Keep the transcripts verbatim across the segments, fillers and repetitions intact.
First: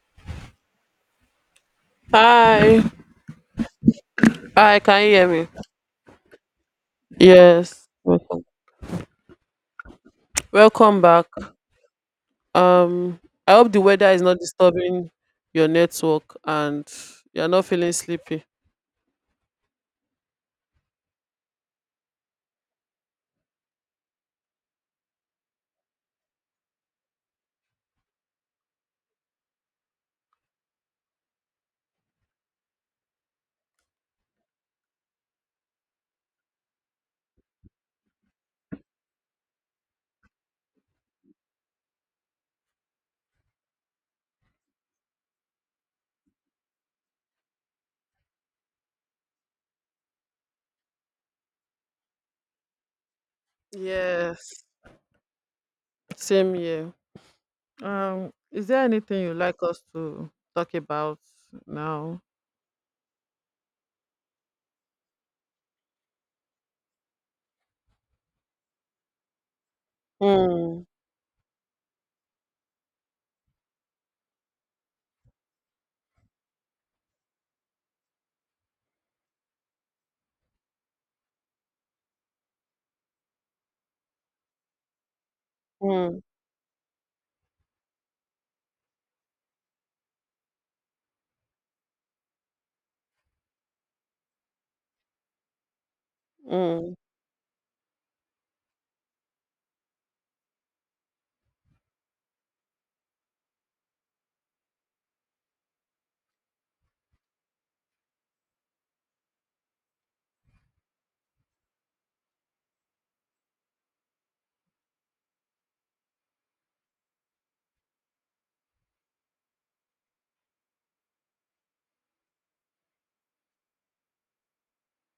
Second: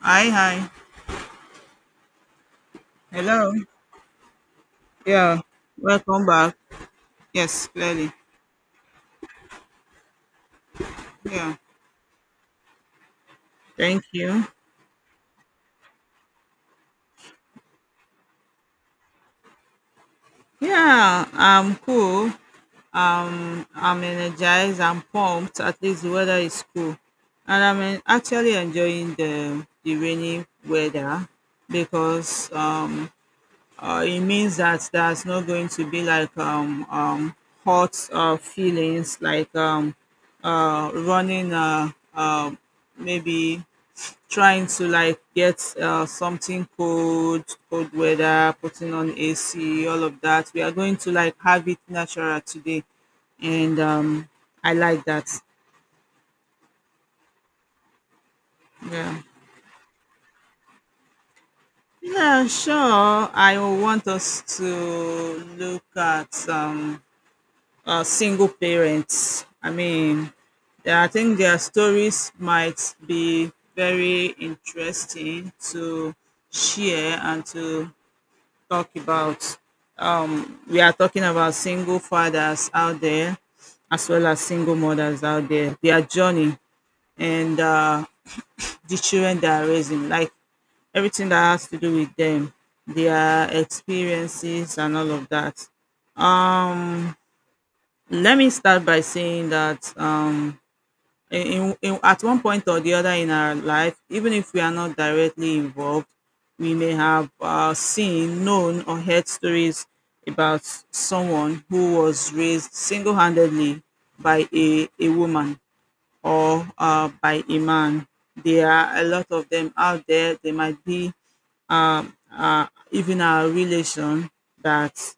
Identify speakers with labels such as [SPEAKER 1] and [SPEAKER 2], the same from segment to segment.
[SPEAKER 1] Hi, hi.
[SPEAKER 2] Hi.
[SPEAKER 1] Hello.
[SPEAKER 2] Hi, can you hear
[SPEAKER 1] Yeah.
[SPEAKER 2] me?
[SPEAKER 1] Welcome back. Yes,
[SPEAKER 2] Yes.
[SPEAKER 1] clearly.
[SPEAKER 2] Welcome. Welcome back.
[SPEAKER 1] Yeah.
[SPEAKER 2] Um I hope the
[SPEAKER 1] Thank
[SPEAKER 2] weather is not
[SPEAKER 1] you.
[SPEAKER 2] disturbing your network and you're not feeling sleepy.
[SPEAKER 1] Yeah, I'm cool. I'm energized. I'm pumped. At least the weather is cool. And I'm en- actually enjoying the, the rainy weather because um, uh, it means that there's not going to be like um, um, hot uh, feelings like um, uh, running uh, uh, maybe trying to like get uh, something cold, cold weather, putting on A C, all of that. We are going to like have it natural today, and um,
[SPEAKER 2] Yes.
[SPEAKER 1] I like that.
[SPEAKER 2] Same here. Um, is there
[SPEAKER 1] Yeah.
[SPEAKER 2] anything you'd like us to talk about now?
[SPEAKER 1] Yeah, sure. I will want us to look at um, uh, single parents. I mean,
[SPEAKER 2] Mm.
[SPEAKER 1] yeah, I think their stories might be very interesting to share and to talk about. We are talking about single fathers out there as well as single mothers out there, their
[SPEAKER 2] Mm.
[SPEAKER 1] journey and uh, the children they are raising, like everything that has to do with them, their experiences and all of that.
[SPEAKER 2] Mm.
[SPEAKER 1] Um, Let me start by saying that um, in, in, in at one point or the other in our life, even if we are not directly involved, we may have uh, seen, known, or heard stories about someone who was raised single handedly by a, a woman or uh, by a man. There are a lot of them out there. They might be um, uh, even our relation that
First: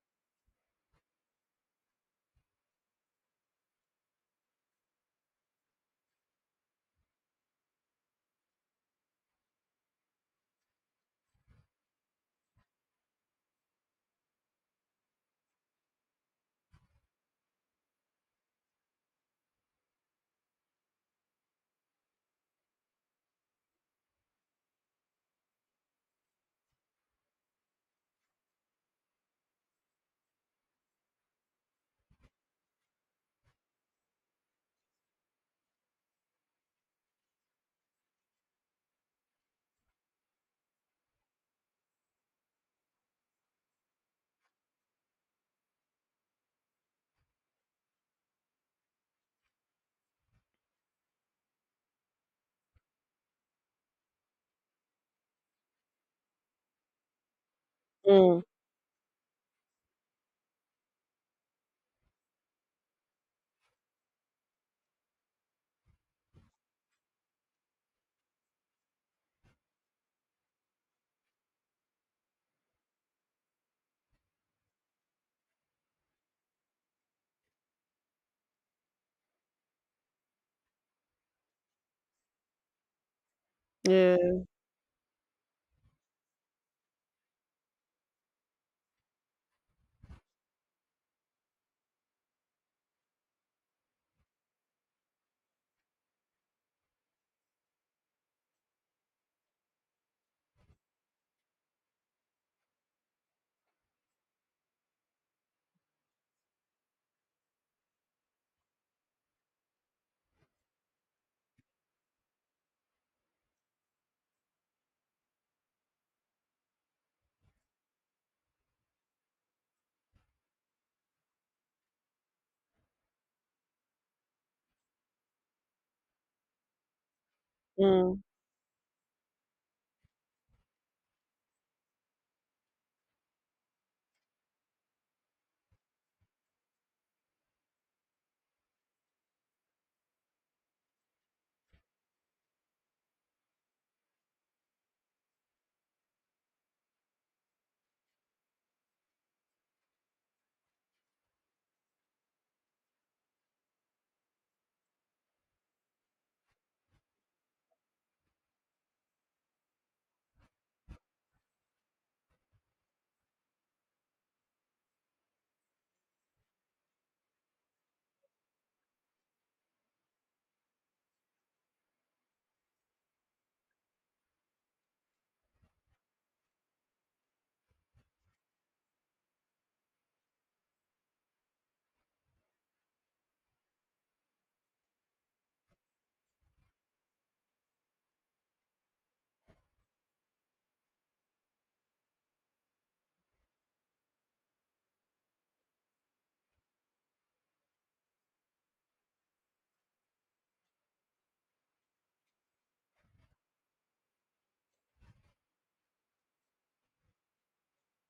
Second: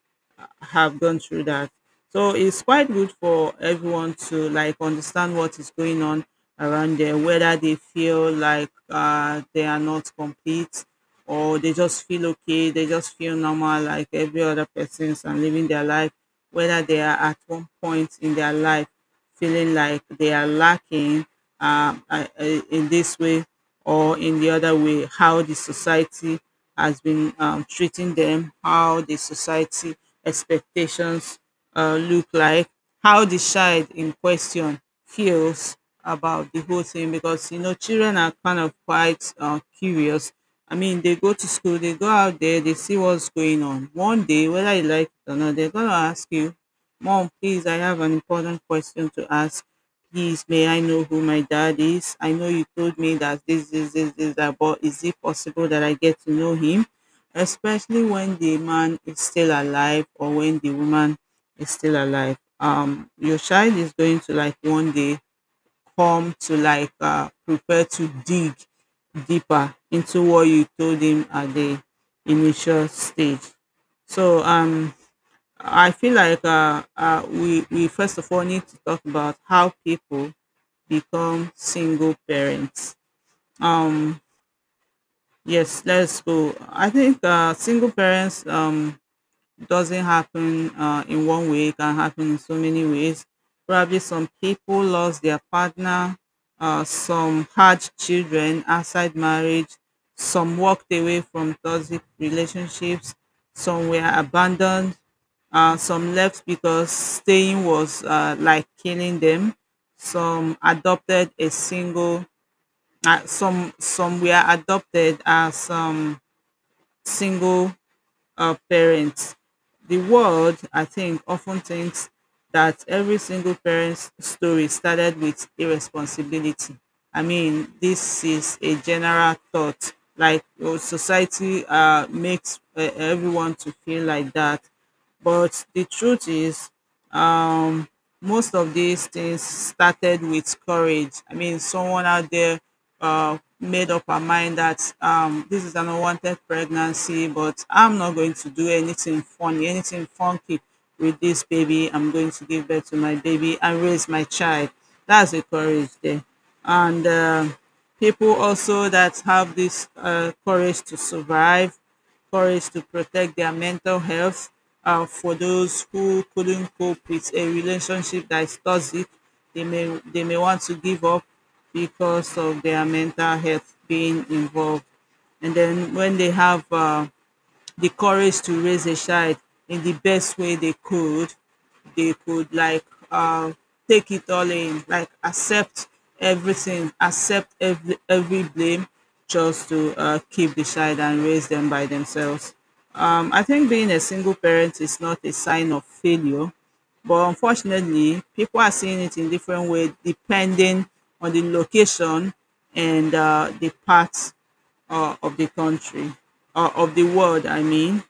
[SPEAKER 1] have gone through that. So it's quite good for everyone to like understand what is going on around there, whether they feel like uh, they are not complete or they just feel okay, they just feel normal like every other persons and living their life, whether they are at one point in their life feeling like they are lacking um, uh, uh, in this way or in the other way, how the society has been um, treating them, how the society expectations uh, look like, how the child in question feels about the whole thing because you know children are kind of quite uh, curious. I mean, they go to school, they go out there, they see what's going on. One day, whether you like it or not, they're gonna ask you, Mom, please, I have an important question to ask. Please, may I know who my dad is? I know you told me that this, this, this, this, that, but is it possible that I get to know him? Especially when
[SPEAKER 2] Mm.
[SPEAKER 1] the man is still alive or when the woman is still alive. Um, your child is going to like one day come to like uh, prepare to dig deeper into what you told him at the initial stage. So um I feel like uh, uh, we, we first of all need to talk about how people become single parents. Um,
[SPEAKER 2] Yeah.
[SPEAKER 1] yes, let's go. I think uh, single parents um, doesn't happen uh, in one way, it can happen in so many ways. Probably some people lost their partner, uh, some had children outside marriage, some walked away from toxic relationships, some were abandoned, uh, some left because staying was uh, like killing them. Some adopted a single, uh, some some were adopted as um, single our parents. The world, I think, often thinks that every single parent's story started with irresponsibility. I mean,
[SPEAKER 2] Mm.
[SPEAKER 1] this is a general thought. Like your society uh, makes uh, everyone to feel like that. But the truth is, um, most of these things started with courage. I mean, someone out there uh, made up her mind that um, this is an unwanted pregnancy, but I'm not going to do anything funny, anything funky with this baby. I'm going to give birth to my baby and raise my child. That's the courage there. And uh, people also that have this uh, courage to survive, courage to protect their mental health, uh, for those who couldn't cope with a relationship that is toxic, they may they may want to give up because of their mental health being involved, and then when they have uh, the courage to raise a child in the best way they could. They could like um take it all in, like accept everything, accept every every blame, just to uh, keep the child and raise them by themselves. Um, I think being a single parent is not a sign of failure, but unfortunately, people are seeing it in different ways depending on the location and uh, the parts uh, of the country, uh, of the world, I mean.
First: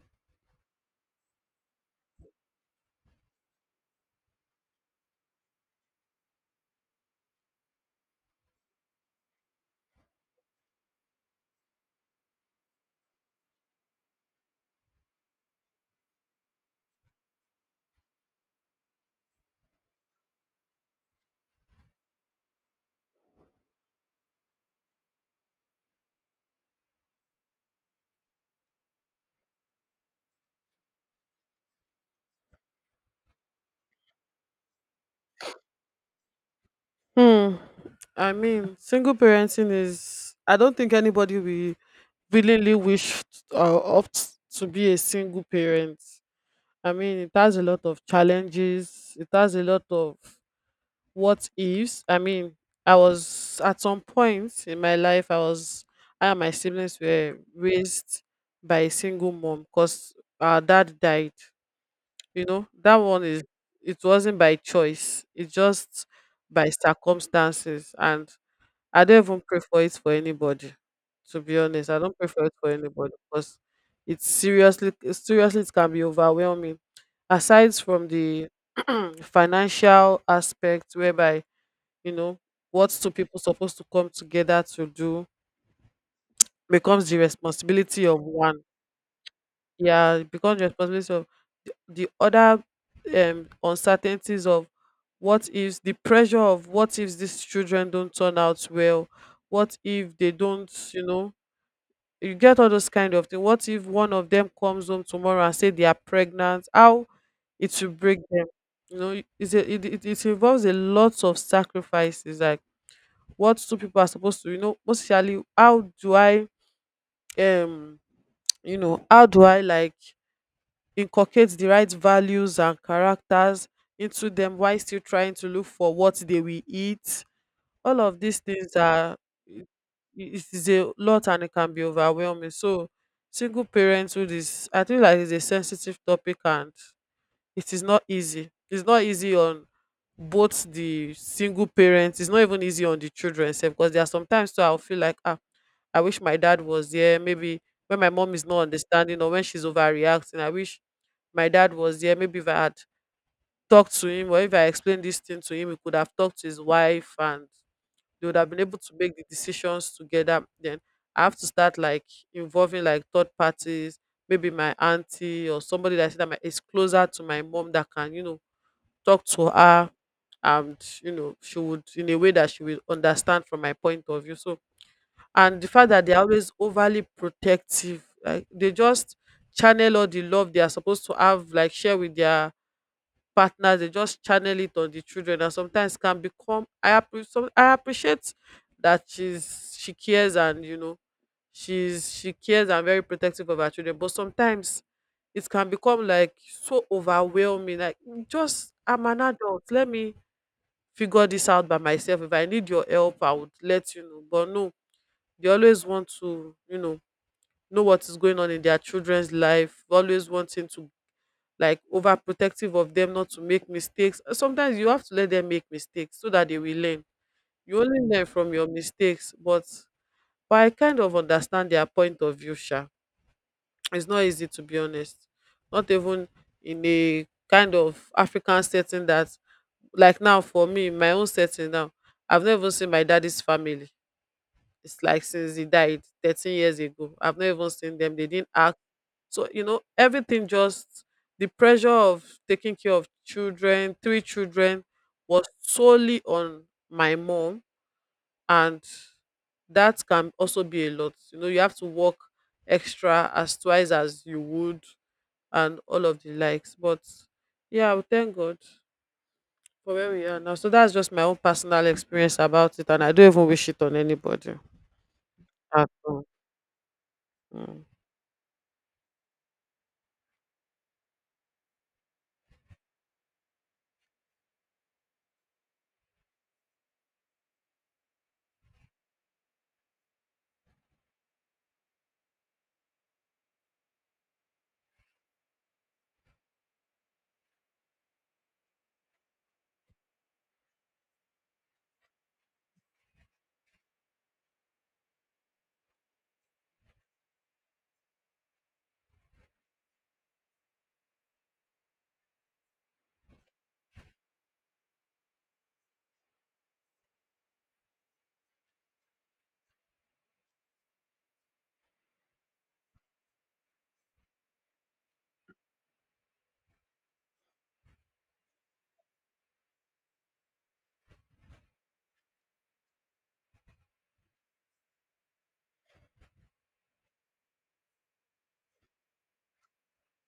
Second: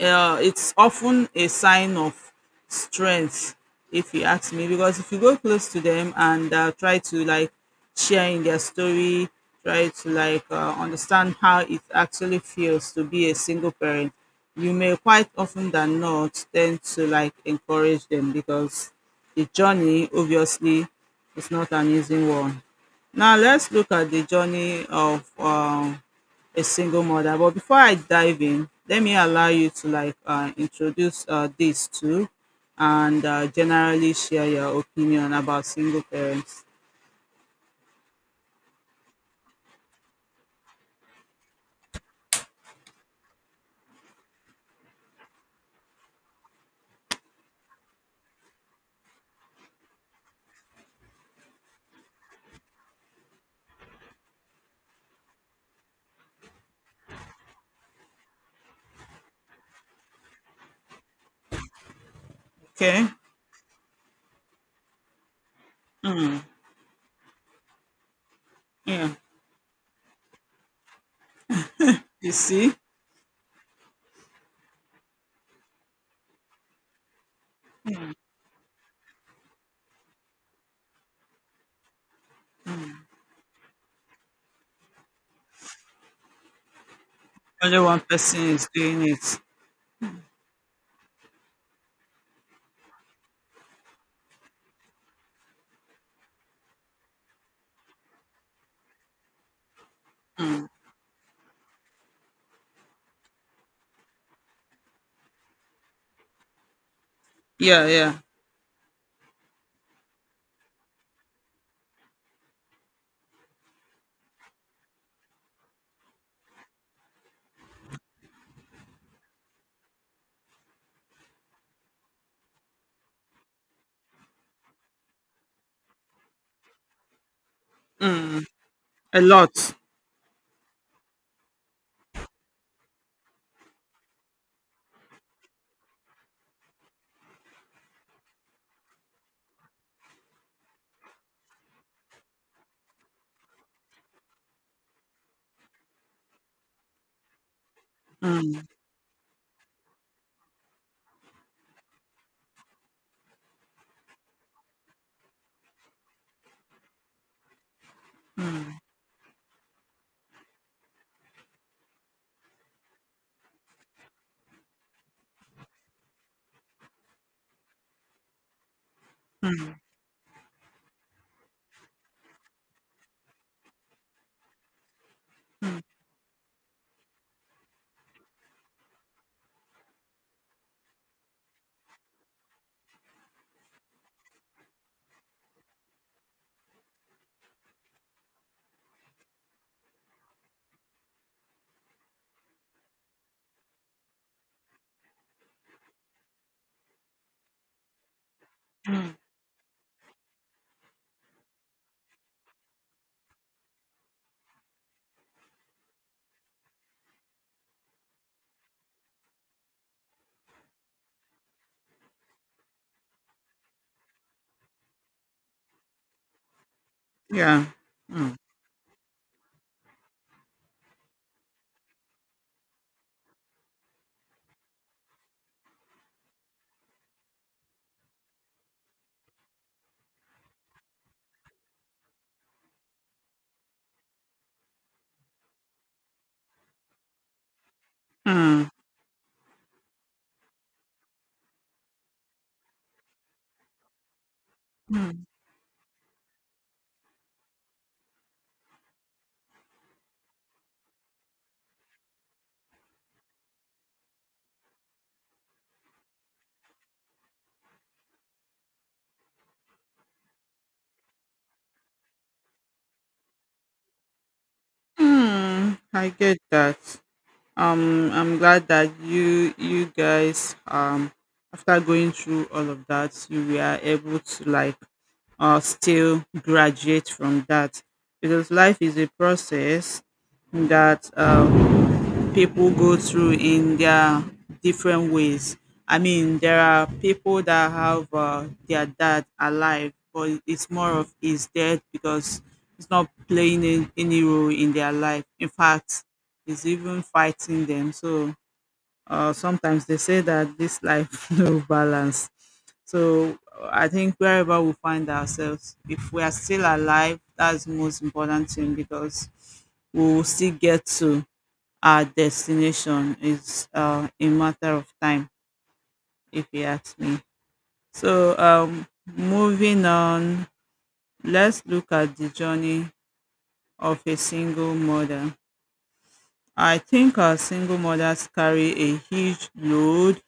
[SPEAKER 1] Uh, it's often a sign of strength if you ask me because if you go close to them and uh, try to like share in their story, try to like uh, understand how it actually feels to be a single parent, you may quite often than not tend to like encourage them because the journey obviously is not an easy one. Now let's look at the journey of um, a single mother. But before I dive in, let me allow you to like uh, introduce uh, this too, and uh, generally share your opinion about single parents.
[SPEAKER 2] Hmm. I mean, single parenting is, I don't think anybody will willingly wish or opt to be a single parent. I mean, it has a lot of challenges. It has a lot of what ifs. I mean, I was at some point in my life, I was, I and my siblings were raised by a single mom because our dad died. You know, that
[SPEAKER 1] Okay.
[SPEAKER 2] one is, it wasn't by choice, it just
[SPEAKER 1] Mm.
[SPEAKER 2] by circumstances. And I
[SPEAKER 1] Yeah.
[SPEAKER 2] don't even pray for it for anybody. To be honest, I don't pray
[SPEAKER 1] You
[SPEAKER 2] for it for
[SPEAKER 1] see,
[SPEAKER 2] anybody because, it's seriously, seriously, it can be overwhelming. Aside from the financial aspect, whereby, you know, what two people supposed to come together to do becomes the
[SPEAKER 1] only one
[SPEAKER 2] responsibility of
[SPEAKER 1] person
[SPEAKER 2] one.
[SPEAKER 1] is doing it.
[SPEAKER 2] Yeah, it becomes the responsibility of the, the other. Um, uncertainties of what if, the pressure of what if these children don't turn out well, what if they don't, you know, you get all those kind of thing. What if one of them comes home tomorrow and say they are pregnant? How it
[SPEAKER 1] Yeah.
[SPEAKER 2] will
[SPEAKER 1] Yeah.
[SPEAKER 2] break them? You know, it's a, it, it it involves a lot of sacrifices. Like what two people are supposed to, you know, mostly how do I um you know how do I, like, inculcate the right values and characters into them while still trying to look for what they will eat. All of these things are,
[SPEAKER 1] A lot.
[SPEAKER 2] it, it is a lot and it can be overwhelming. So single parenthood is, I think, like, is a sensitive topic, and it is not easy, it's not easy on both the single parents. It's not even easy on the children sef, because there are sometimes too I'll feel like, ah, I wish my dad was there. Maybe when my mom is not
[SPEAKER 1] Mm.
[SPEAKER 2] understanding or when she's overreacting, I wish my dad was there. Maybe if I had talked to him, or if I explained this thing to him, he could have talked to his wife and they would have been able to make the decisions together. Then I have to start like involving like third parties, maybe my auntie or somebody that I see that my, is closer to my mom, that can, you know, talk to her, and, you know, she would, in a way that she will understand from my point of view. So, and the fact that they're always overly protective, like they just channel all the love they are supposed to have like share with their partners, they just channel it on the children, and sometimes can become, I appre- some I appreciate that she's she cares, and, you know, she's she cares and very protective of her children. But sometimes it can become like so overwhelming. Like, "Mm, just, I'm an adult. Let me figure this out by myself. If I need your help, I would let you know." But no, they always want to, you know, know what is going on in their children's life, always wanting to like overprotective of them not to make mistakes. Uh, Sometimes you have to let them make mistakes so that they will learn.
[SPEAKER 1] Yeah.
[SPEAKER 2] You only learn
[SPEAKER 1] Mm.
[SPEAKER 2] from your mistakes, but but I kind of understand their point of view, Sha. It's not easy, to be honest. Not even in a kind of African setting that, like, now for me, in my own setting now, I've never even seen my daddy's family. It's like since he died thirteen years ago. I've never even seen them. They didn't
[SPEAKER 1] Mm.
[SPEAKER 2] ask. So, you know, everything just, the pressure of taking care of children, three children,
[SPEAKER 1] Mm.
[SPEAKER 2] was solely on my mom. And that can also be a lot. You know, you have to work extra as twice as you would and all of the likes. But yeah, we thank God for where we are now. So that's just my own personal experience about it. And I don't even wish it on anybody
[SPEAKER 1] Mm.
[SPEAKER 2] at
[SPEAKER 1] I
[SPEAKER 2] all.
[SPEAKER 1] get that.
[SPEAKER 2] Mm.
[SPEAKER 1] um I'm glad that you you guys um after going through all of that you were able to like uh still graduate from that because life is a process that um people go through in their different ways. I mean, there are people that have uh, their dad alive, but it's more of his death because he's not playing any any role in their life. In fact, he's even fighting them. So uh, sometimes they say that this life no balance. So uh, I think wherever we find ourselves, if we are still alive, that's the most important thing because we will still get to our destination. Is uh, a matter of time if you ask me. So um, moving on, let's look at the journey of a single mother. I think our single mothers carry a huge load.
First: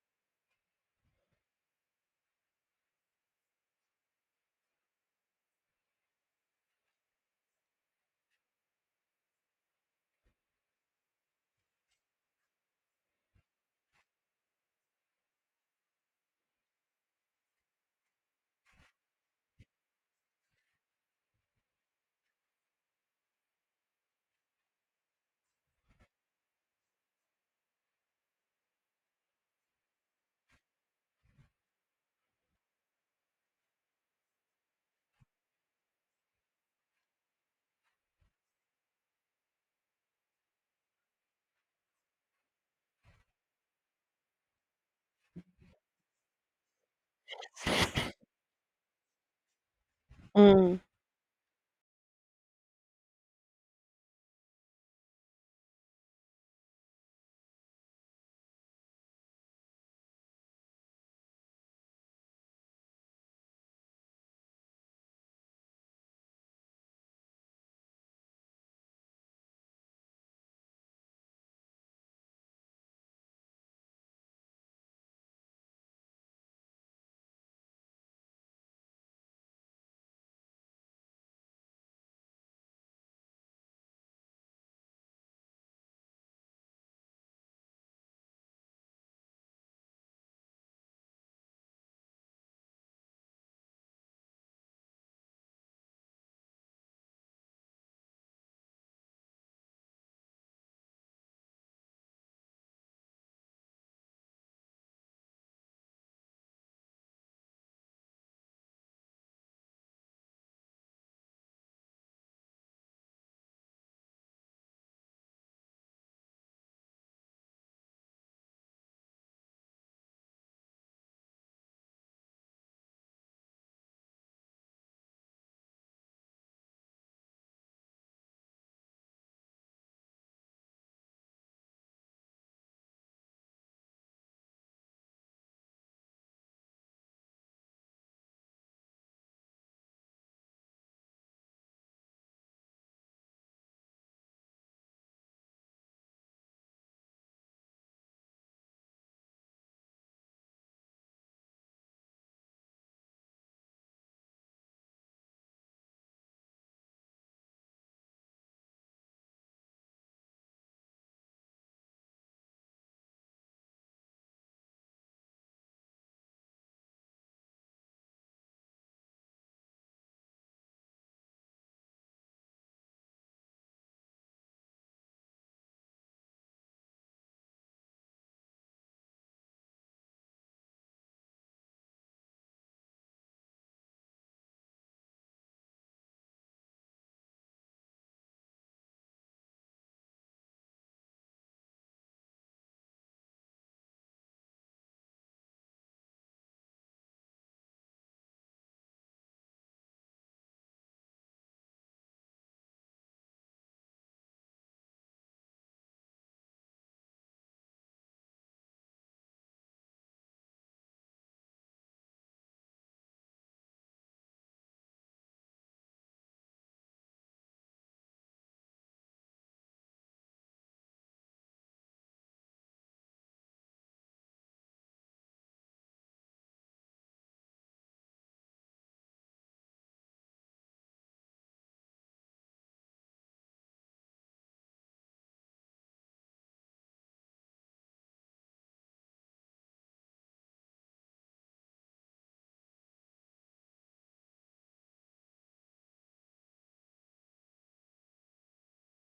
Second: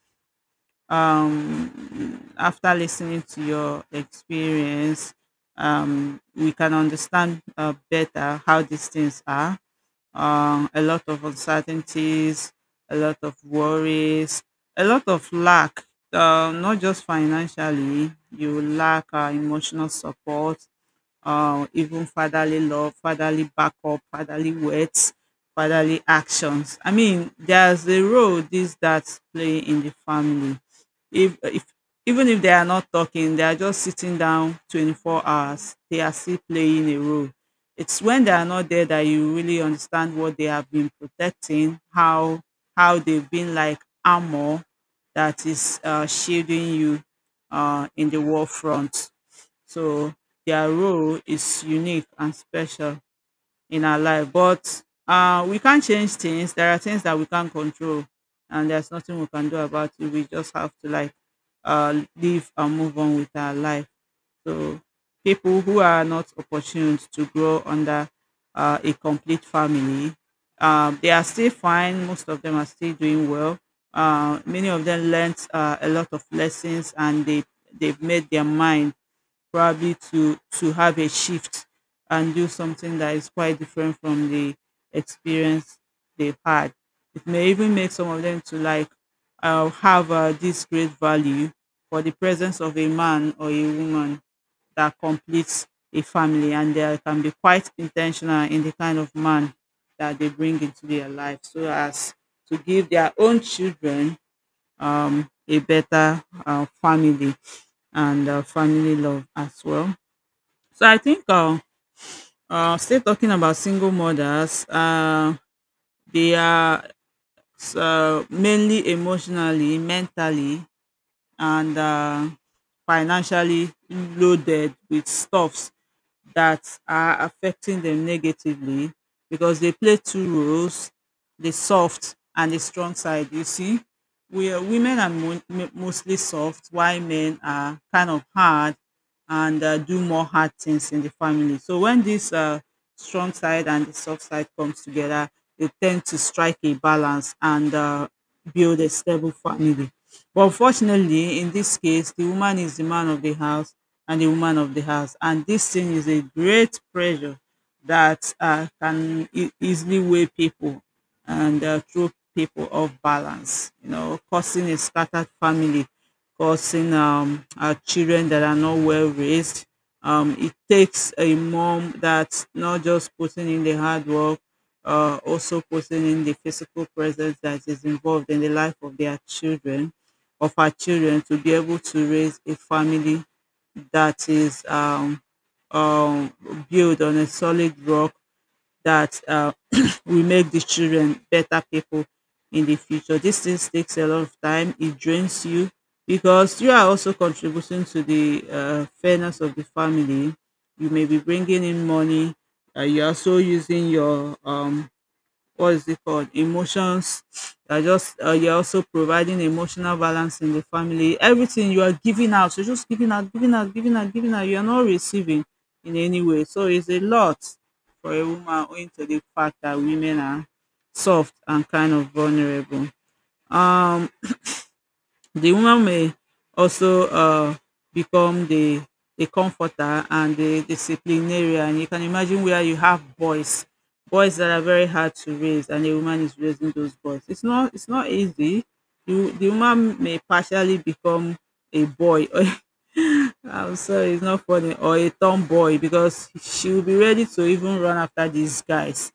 [SPEAKER 1] um, After listening to your experience, um, we can understand uh, better how these things are. Um, a lot of uncertainties, a lot of worries, a lot of lack, uh, not just financially, you lack uh, emotional support, uh, even fatherly love, fatherly backup, fatherly words, fatherly actions. I mean, there's a role these dads play in the family. If, if even if they are not talking, they are just sitting down twenty-four hours. They are still playing a role. It's when they are not there that you really understand what they have been protecting, how how they've been like armor that is uh, shielding you uh, in the war front. So their
[SPEAKER 2] Mm.
[SPEAKER 1] role is unique and special in our life. But uh, we can't change things. There are things that we can't control, and there's nothing we can do about it. We just have to like uh, live and move on with our life. So people who are not opportune to grow under uh, a complete family, um, they are still fine. Most of them are still doing well. Uh, many of them learnt uh, a lot of lessons, and they they've made their mind probably to to have a shift and do something that is quite different from the experience they've had. It may even make some of them to like uh, have uh, this great value for the presence of a man or a woman that completes a family, and they can be quite intentional in the kind of man that they bring into their life, so as to give their own children um, a better uh, family and uh, family love as well. So I think uh, uh, still talking about single mothers, uh, they are uh, mainly emotionally, mentally, and uh, financially loaded with stuffs that are affecting them negatively because they play two roles, the soft and the strong side. You see, we are, women are mo- mo- mostly soft, while men are kind of hard and uh, do more hard things in the family. So when this uh, strong side and the soft side comes together, they tend to strike a balance and uh, build a stable family. But unfortunately, in this case, the woman is the man of the house and the woman of the house, and this thing is a great pressure that uh, can e- easily weigh people and uh, through people of balance, you know, causing a scattered family, causing um, uh, children that are not well raised. Um, it takes a mom that's not just putting in the hard work, uh, also putting in the physical presence that is involved in the life of their children, of our children, to be able to raise a family that is um, um, built on a solid rock that uh, will make the children better people in the future. This things takes a lot of time. It drains you because you are also contributing to the uh, fairness of the family. You may be bringing in money. Uh, you're also using your um, what is it called emotions. You're just uh, you're also providing emotional balance in the family. Everything you are giving out, you're just giving out, giving out, giving out, giving out. You're not receiving in any way, so it's a lot for a woman, owing to the fact that women are soft and kind of vulnerable. um the woman may also uh, become the, the comforter and the disciplinarian. You can imagine where you have boys, boys that are very hard to raise, and a woman is raising those boys. It's not it's not easy. You, the woman, may partially become a boy. I'm sorry, it's not funny. Or a tomboy, because she will be ready to even run after these guys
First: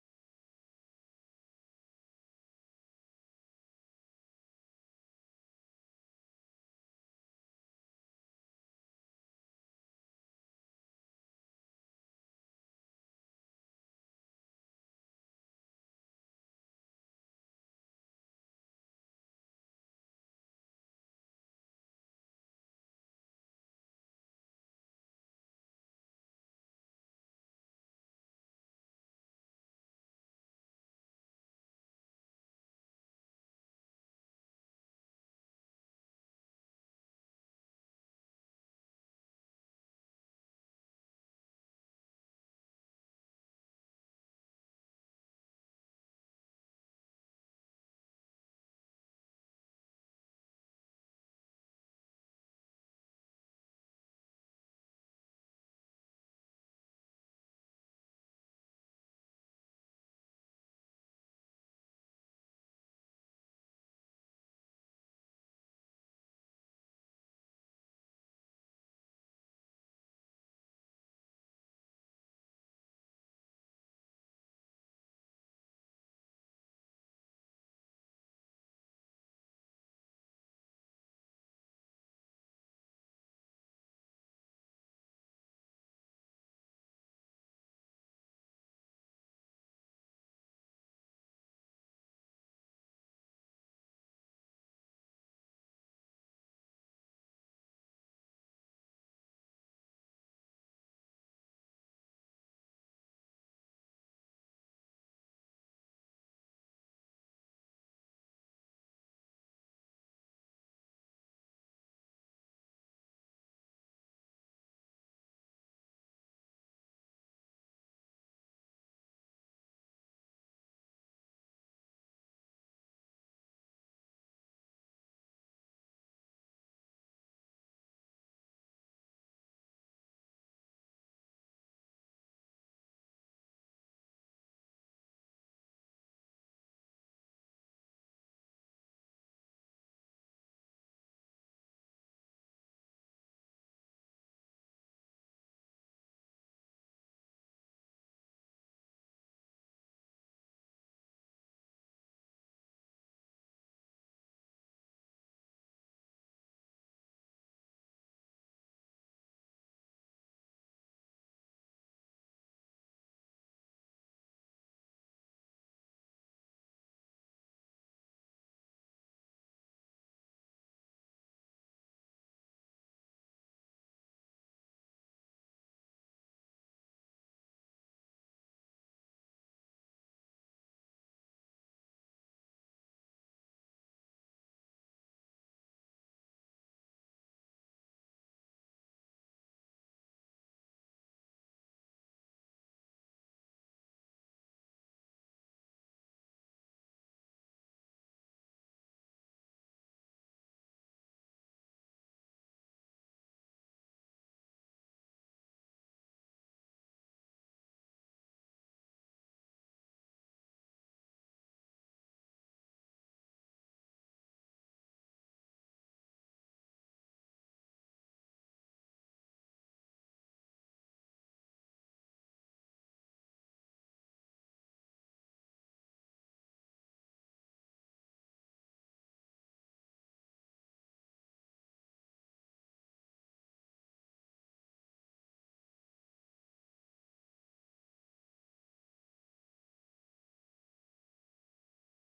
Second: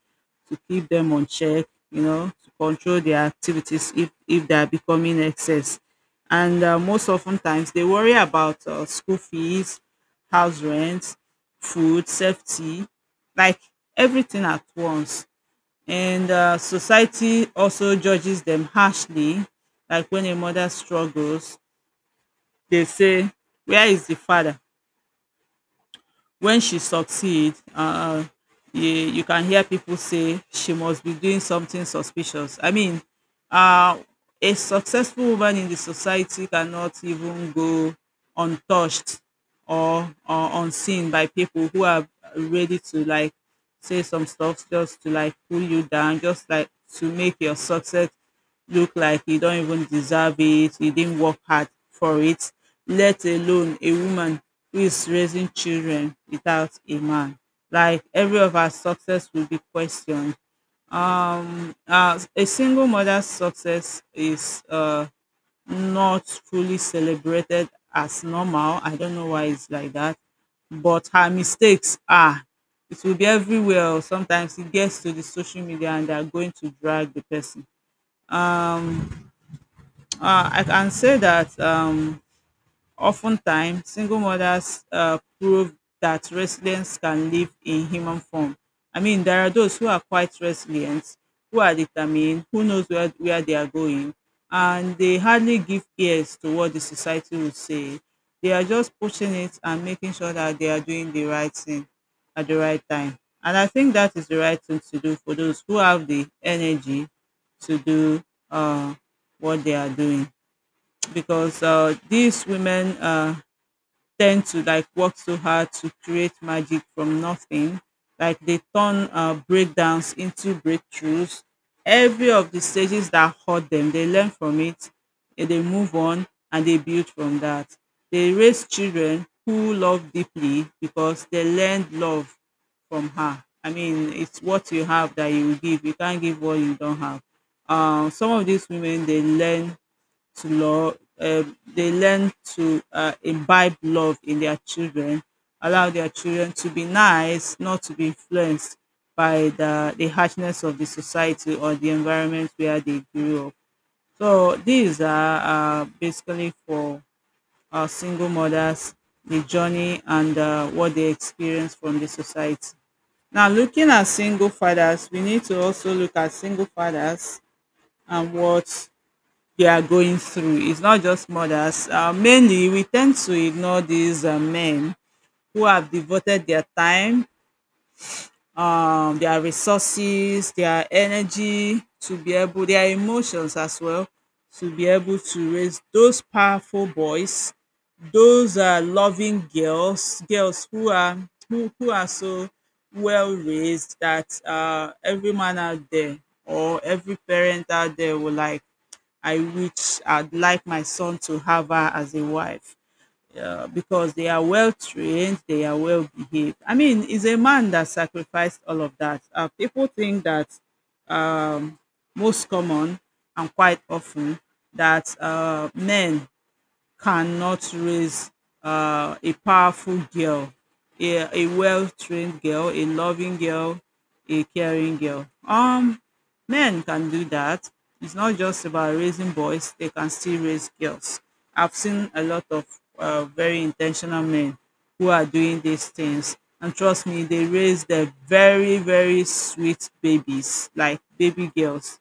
[SPEAKER 1] to keep them on check, you know, to control their activities if, if they are becoming excess. And uh, most often times they worry about uh, school fees, house rent, food, safety, like everything at once. And uh, society also judges them harshly. Like when a mother struggles, they say, "Where is the father?" When she succeed, uh, you, you can hear people say she must be doing something suspicious. I mean, uh, a successful woman in the society cannot even go untouched, or, or unseen by people who are ready to, like, say some stuff just to, like, pull you down, just like to make your success look like you don't even deserve it, you didn't work hard for it, let alone a woman who is raising children without a man. Like every of our success will be questioned. Uh, a single mother's success is uh, not fully celebrated as normal. I don't know why it's like that, but her mistakes are. It will be everywhere. Or sometimes it gets to the social media and they are going to drag the person. Uh, I can say that um, oftentimes, single mothers uh, prove that resilience can live in human form. I mean, there are those who are quite resilient, who are determined, who knows where, where they are going, and they hardly give ears to what the society would say. They are just pushing it and making sure that they are doing the right thing at the right time. And I think that is the right thing to do for those who have the energy to do uh, what they are doing, because uh, these women uh, tend to, like, work so hard to create magic from nothing. Like they turn uh, breakdowns into breakthroughs. Every of the stages that hurt them, they learn from it, and they move on and they build from that. They raise children who love deeply, because they learned love from her. I mean, it's what you have that you will give. You can't give what you don't have. Um, some of these women, they learn to law, um, they learn to uh, imbibe love in their children, allow their children to be nice, not to be influenced by the, the harshness of the society or the environment where they grew up. So these are uh, basically for our single mothers, the journey and uh, what they experience from the society. Now, looking at single fathers, we need to also look at single fathers and what they are going through. It's not just mothers. Uh, mainly, we tend to ignore these uh, men who have devoted their time, um, their resources, their energy to be able, their emotions as well, to be able to raise those powerful boys, those uh, loving girls, girls who are who, who are so well raised that uh, every man out there or every parent out there will, like, "I wish I'd like my son to have her as a wife," uh, because they are well trained, they are well behaved. I mean, it's a man that sacrificed all of that. Uh, people think that most common and quite often that uh, men cannot raise uh, a powerful girl, a, a well-trained girl, a loving girl, a caring girl. Um, men can do that. It's not just about raising boys; they can still raise girls. I've seen a lot of uh, very intentional men who are doing these things, and trust me, they raise their very, very sweet babies, like baby girls.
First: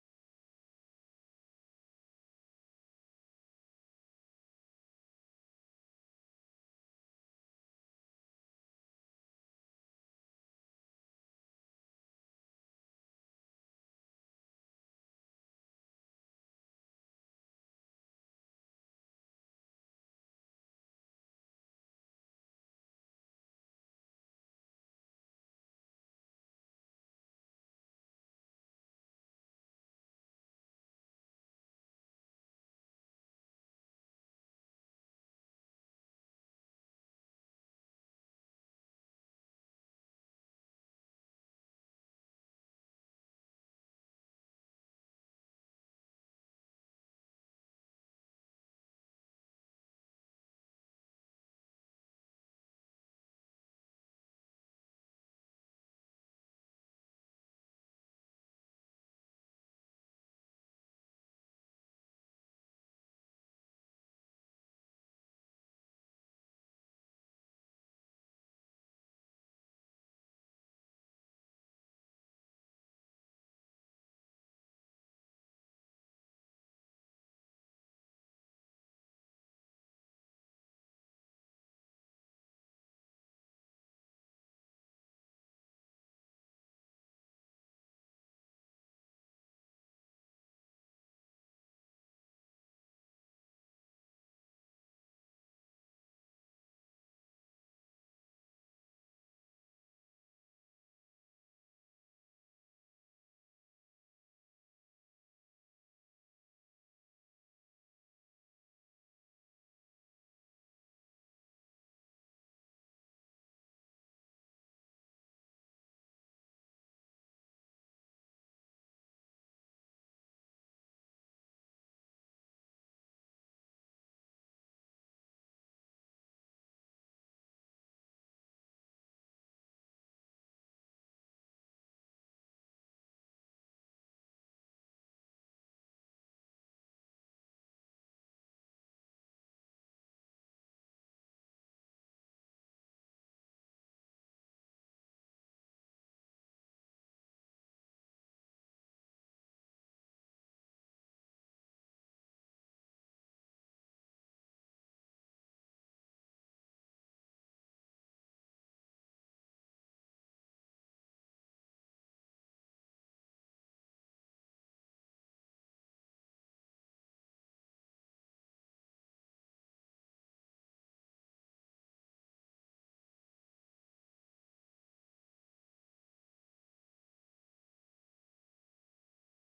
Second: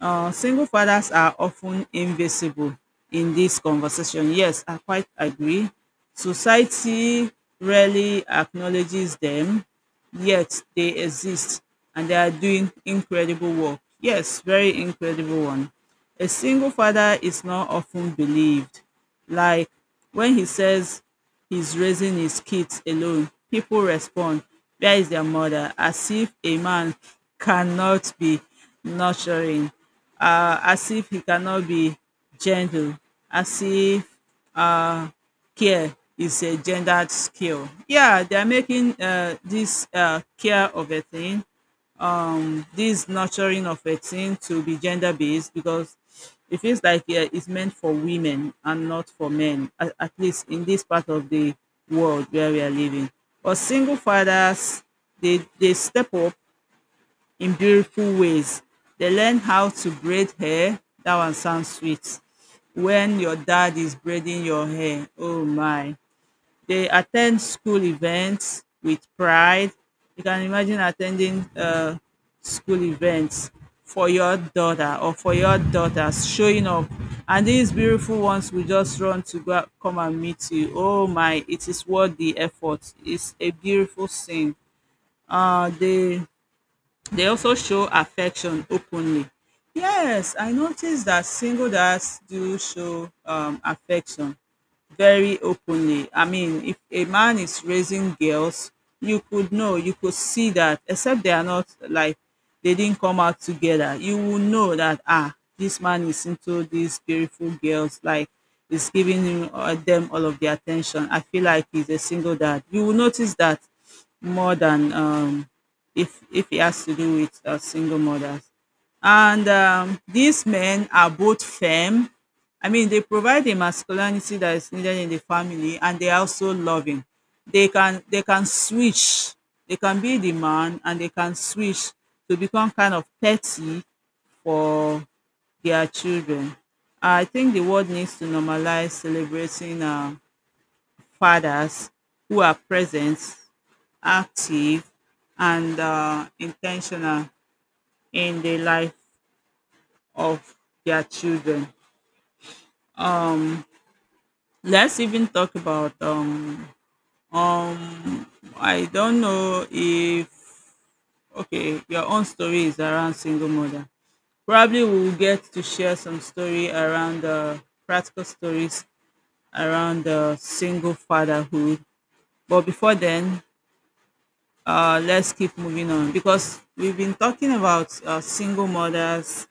[SPEAKER 1] uh, Single fathers are often invisible in this conversation. Yes, I quite agree. Society rarely acknowledges them, yet they exist and they are doing incredible work. Yes, very incredible one. A single father is not often believed. Like when he says he's raising his kids alone, people respond, "Where is their mother?" As if a man cannot be nurturing, uh, as if he cannot be gentle, as if care is a gendered skill. Yeah, they are making uh, this uh, care of a thing, this nurturing of a thing, to be gender based, because it feels like, yeah, it's meant for women and not for men, at, at least in this part of the world where we are living. But single fathers, they, they step up in beautiful ways. They learn how to braid hair. That one sounds sweet. When your dad is braiding your hair, oh my. They attend school events with pride. You can imagine attending uh school events for your daughter or for your daughters, showing up, and these beautiful ones will just run to go come and meet you. Oh my, it is worth the effort. It's a beautiful scene. um they. They also show affection openly. Yes, I noticed that single dads do show um, affection very openly. I mean, if a man is raising girls, you could know, you could see that, except they are not like they didn't come out together. You will know that, ah, this man is into these beautiful girls, like, is giving him, uh, them all of the attention. I feel like he's a single dad. You will notice that more than um, if if it has to do with uh, single mothers. And um, these men are both firm. I mean, they provide the masculinity that is needed in the family, and they are also loving. They can they can switch. They can be the man, and they can switch to become kind of petty for their children. I think the world needs to normalize celebrating uh, fathers who are present, active, and uh, intentional in the life of their children. Let's even talk about um um I don't know if, okay, your own story is around single mother. Probably we will get to share some story around uh, practical stories around uh, single fatherhood. But before then, uh, let's keep moving on, because we've been talking about uh, single mothers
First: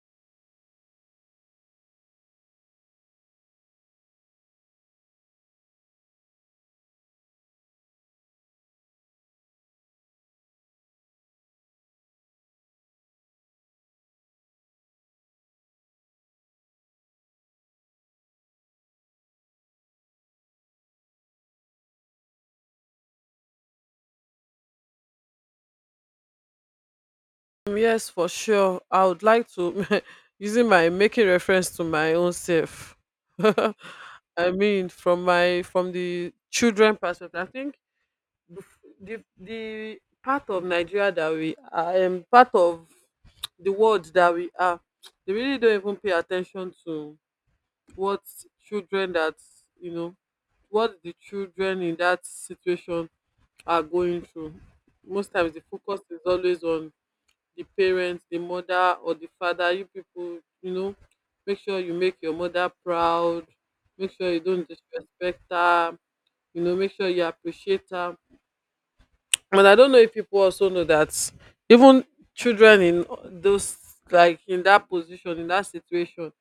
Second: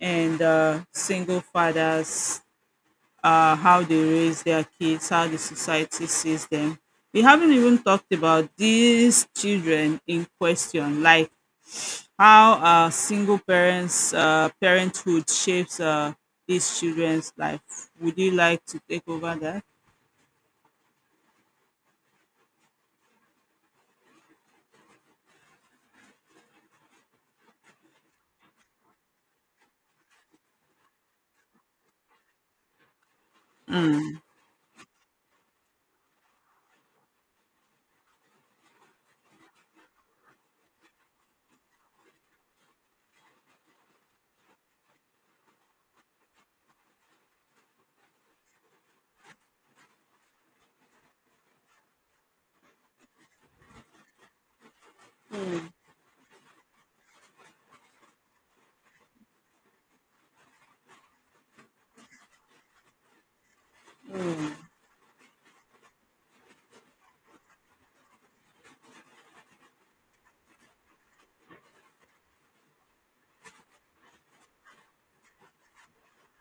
[SPEAKER 1] and uh, single fathers, uh, how they raise their kids, how the society sees them. We haven't even talked about these children in question, like how uh, single parents uh, parenthood shapes uh, these children's life. Would you like to take over that?
[SPEAKER 2] Mm, yes, for sure. I would like to using my making reference to my own self. I mean, from my from the children perspective, I think the the, the part of Nigeria that we are, um, part of the world that we are, they really don't even pay attention to what children that you know what the children in that situation are going through. Most times, the focus is always on the parents, the mother or the father, you people, you know, make sure you make your mother proud, make sure you don't disrespect her, you know, make sure you appreciate her. But I don't know if people also know that even children in those, like, in that position, in that situation,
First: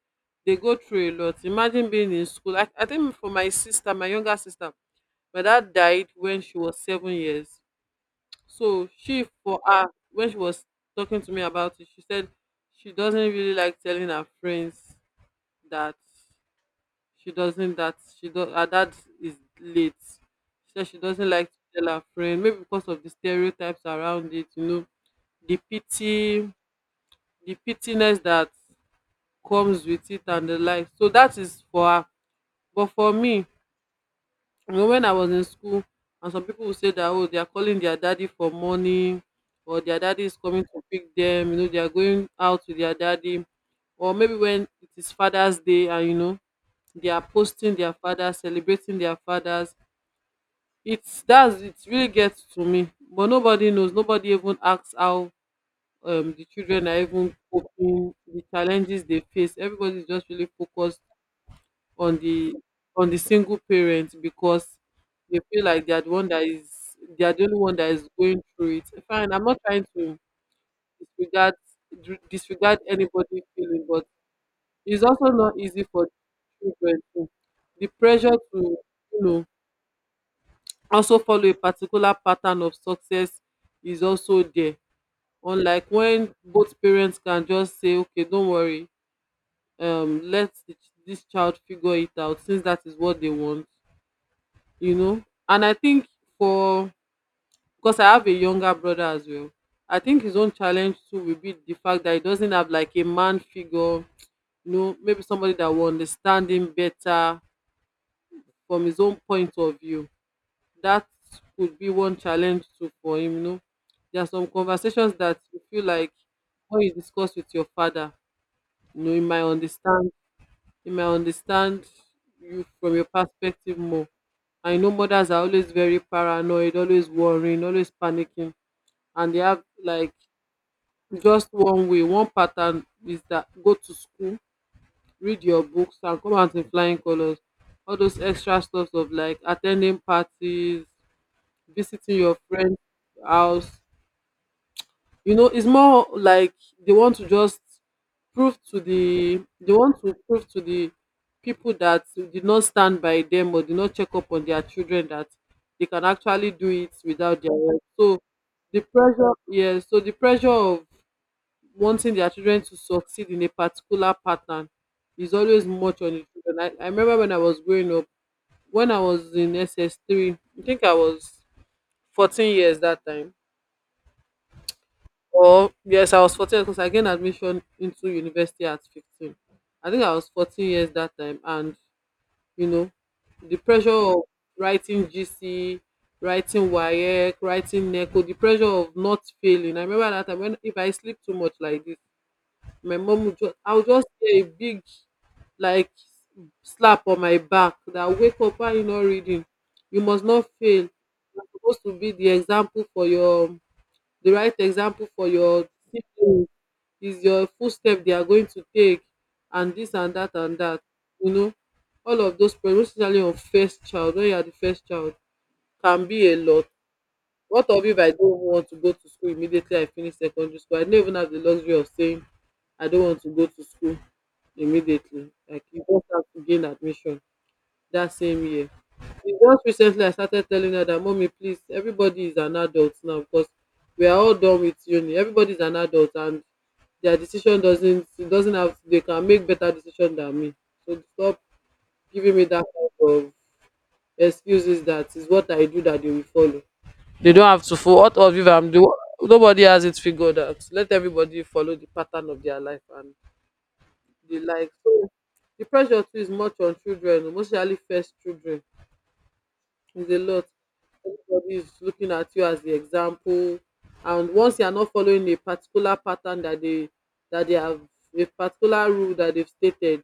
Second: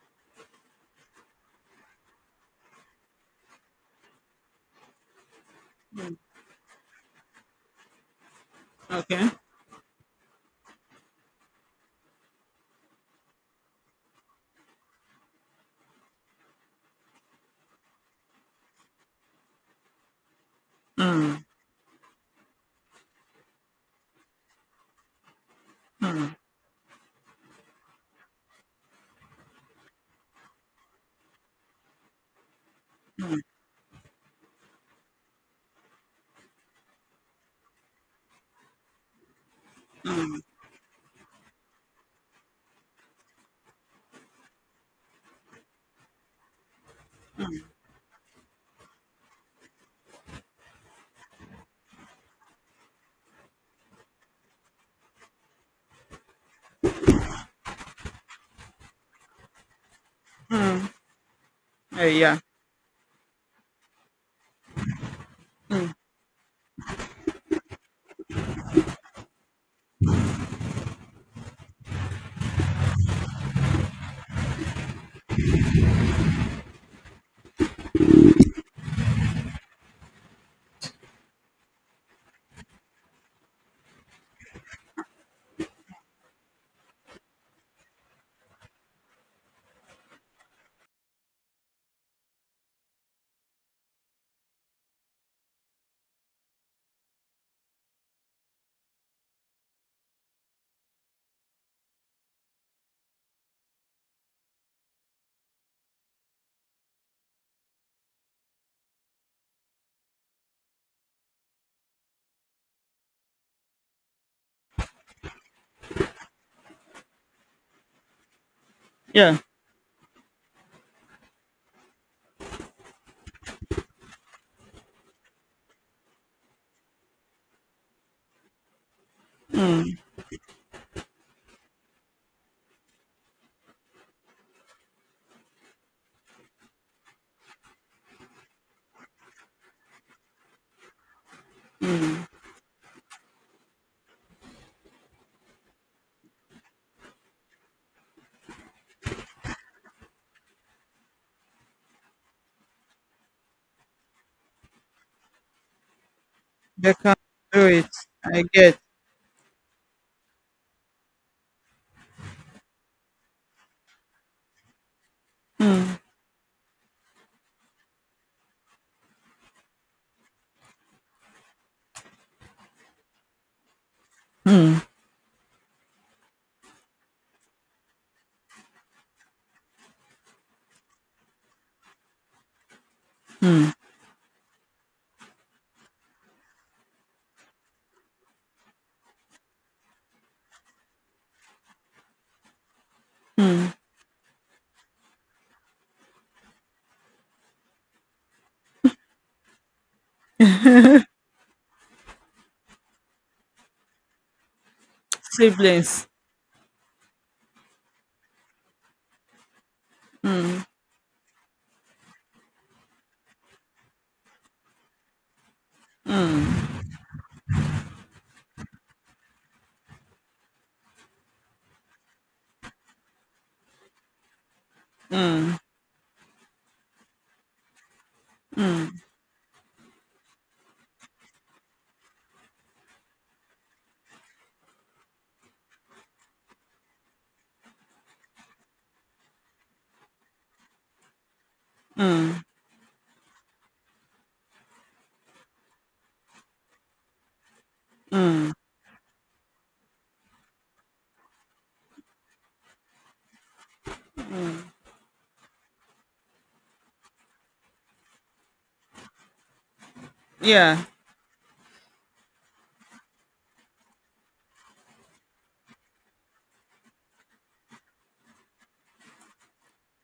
[SPEAKER 2] they go through a lot. Imagine being in school. I, I think for my sister, my younger sister, my dad died when she was seven years. So she,
[SPEAKER 1] Okay.
[SPEAKER 2] for her, when she was talking to me about it, she said she doesn't really like telling her friends that, she doesn't that she do her dad is late. She said she doesn't like to tell her friend, maybe because of the stereotypes around it, you know, the pity the pittiness that comes with it and the like. So that is for her. But for me, you know, when I was in school, and some people would say that, oh, they are calling their daddy for money, or their daddy is coming to pick them, you know, they are going out with their daddy, or maybe when it is Father's Day and, you know, they are posting their fathers, celebrating their fathers. It's that's it really gets to me, but nobody knows, nobody even asks how um, the children are even coping, the challenges they face. Everybody's just really focused
[SPEAKER 1] Uh,
[SPEAKER 2] on
[SPEAKER 1] yeah.
[SPEAKER 2] the on the single parent because they feel like they are the one that is they are the only one that is going through it. Fine, I'm not trying to disregard disregard anybody's feeling, but it's also not easy for children to the pressure to, you know, also follow a particular pattern of success is also there. Unlike when both parents can just say, okay, don't worry, um, let the, ch- this child figure it out since that is what they want, you know. And I think for because I have a younger brother as well, I think his own challenge too will be the fact that he doesn't have like a man figure, you know, maybe somebody that will understand him better from his own point of view. That could be one challenge too for him, you know. There are some conversations that you feel like when you discuss with your father, you know, he
[SPEAKER 1] Yeah.
[SPEAKER 2] might understand he might understand you from your perspective more. I know mothers are always very paranoid, always worrying, always panicking, and they have, like, just one way, one pattern is that go to school, read your books, and come out in flying colors. All those extra stuff of like attending parties, visiting your friend's house, you know, it's more like they want to just prove to the they want to prove to the people that did not stand by them or did not check up on their children, that they can actually do it
[SPEAKER 1] They can
[SPEAKER 2] without their
[SPEAKER 1] do
[SPEAKER 2] help.
[SPEAKER 1] it.
[SPEAKER 2] So
[SPEAKER 1] I get
[SPEAKER 2] the pressure yeah, so the pressure of wanting their children to succeed in a particular pattern is always much on the children. I, I remember when I was growing up, when I was in S S three, I think I was fourteen years that time. Or yes, I was fourteen because I gained admission into university at fifteen. I think I was fourteen years that time, and, you know, the pressure of writing G C, writing WAEC, writing NECO, the pressure of not failing. I remember that time when if I sleep too much like this, my mom would just I would just get a big, like, slap on my back. That, wake up, why you not reading, you must not fail, you're supposed to be the example for your the right example for your
[SPEAKER 1] siblings.
[SPEAKER 2] siblings, is your footstep they are going to take, and this and that and that, you know. All of those pressure, especially on first child, when you are the first child, can be a lot. What of if I don't want to go to school, immediately I finish secondary school? I don't even have the luxury of saying I don't want to go to school. Immediately, like, you just have to gain admission that same year. It's just recently I started telling her that, mommy, please, everybody is an adult now, because we are all done with uni. Everybody is an adult and their decision doesn't it doesn't have they can make better decision than me. So stop giving me that kind of excuses, that is what I do that they will follow. They don't have to follow what all of you I'm doing. Nobody has it figured out. Let everybody follow the pattern of their life and the like. So the pressure too is much on children, mostly first children. It's a lot.
[SPEAKER 1] Yeah.
[SPEAKER 2] Everybody is looking at you as the example. And once you are not following a particular pattern that they that they have a particular rule that they've stated,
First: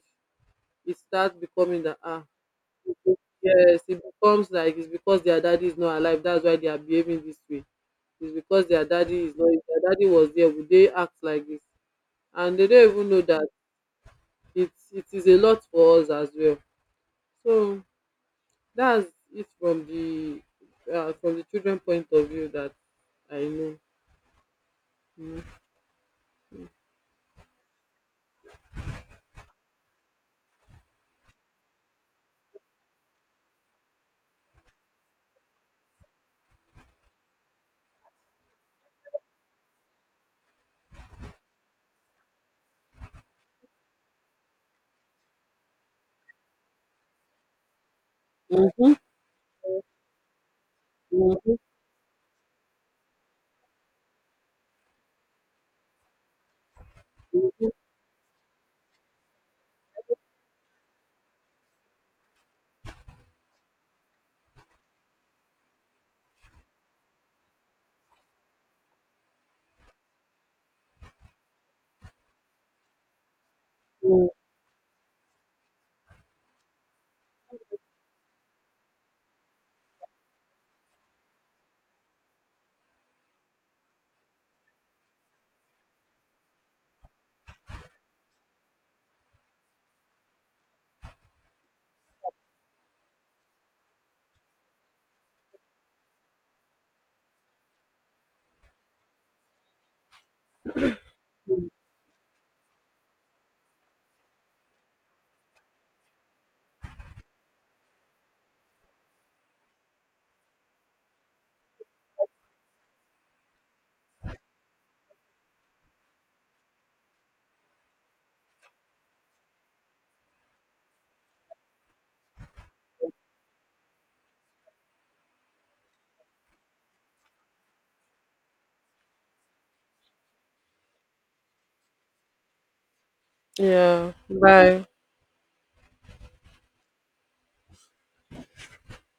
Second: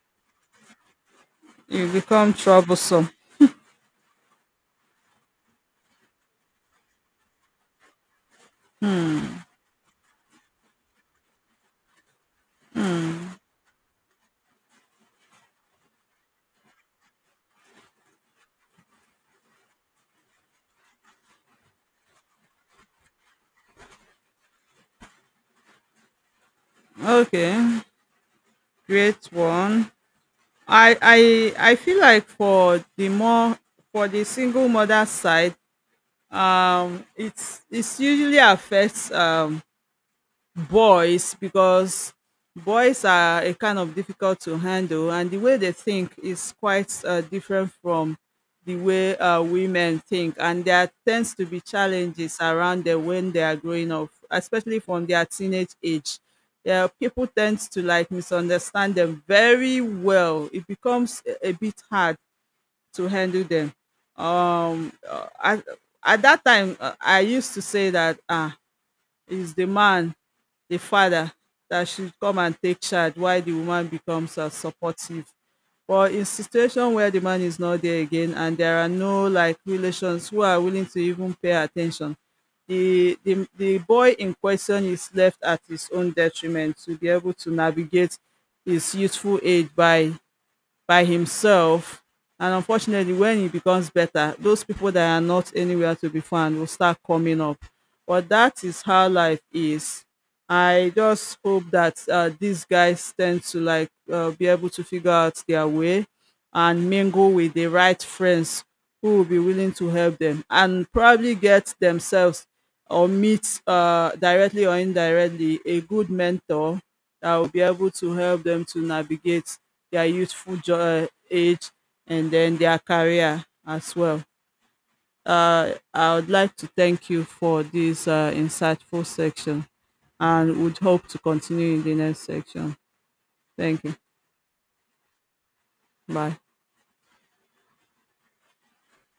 [SPEAKER 2] it starts becoming
[SPEAKER 1] You
[SPEAKER 2] that, ah
[SPEAKER 1] become troublesome.
[SPEAKER 2] yes, it becomes like it's because their daddy is not alive, that's why they are behaving this way. It's because their daddy is not If their daddy was there, would they act like this? And they don't even know that it's it is a lot for us as well. So that's it from the uh, from the children point of view that I know mm.
[SPEAKER 1] Okay. Great one. I I I feel like for the more for the single mother side, um, it's it's usually affects um boys, because boys are a kind of difficult to handle, and the way they think is quite uh, different from the
[SPEAKER 2] Mm-hmm.
[SPEAKER 1] way uh, women think, and there tends to be challenges around them when they are growing up, especially from their teenage age. Yeah, people tend to, like, misunderstand them very well. It becomes a, a bit hard to handle them. um uh, at, at that time, uh, I used to say that ah is the man, the father, that should come and take charge while the woman
[SPEAKER 2] Mm-hmm.
[SPEAKER 1] becomes uh, supportive. But in situation where the man is not there again, and there are no like relations who are willing to even pay attention, the, the, the boy in question is left at his own detriment to be able to navigate his youthful age by by himself. And unfortunately, when he becomes better, those people that are not anywhere to be found will start coming up. But that is how life is. I just hope that uh, these guys tend to, like, uh, be able to figure out their way and mingle with the right friends who will be willing to help them, and probably get themselves or meet uh, directly or indirectly a good mentor that will be able to help them to navigate their youthful jo- uh, age, and then their career as well. Uh, I would like to thank you for this uh, insightful section and would hope to continue in the next section. Thank you.
[SPEAKER 2] Yeah, bye.
[SPEAKER 1] Bye.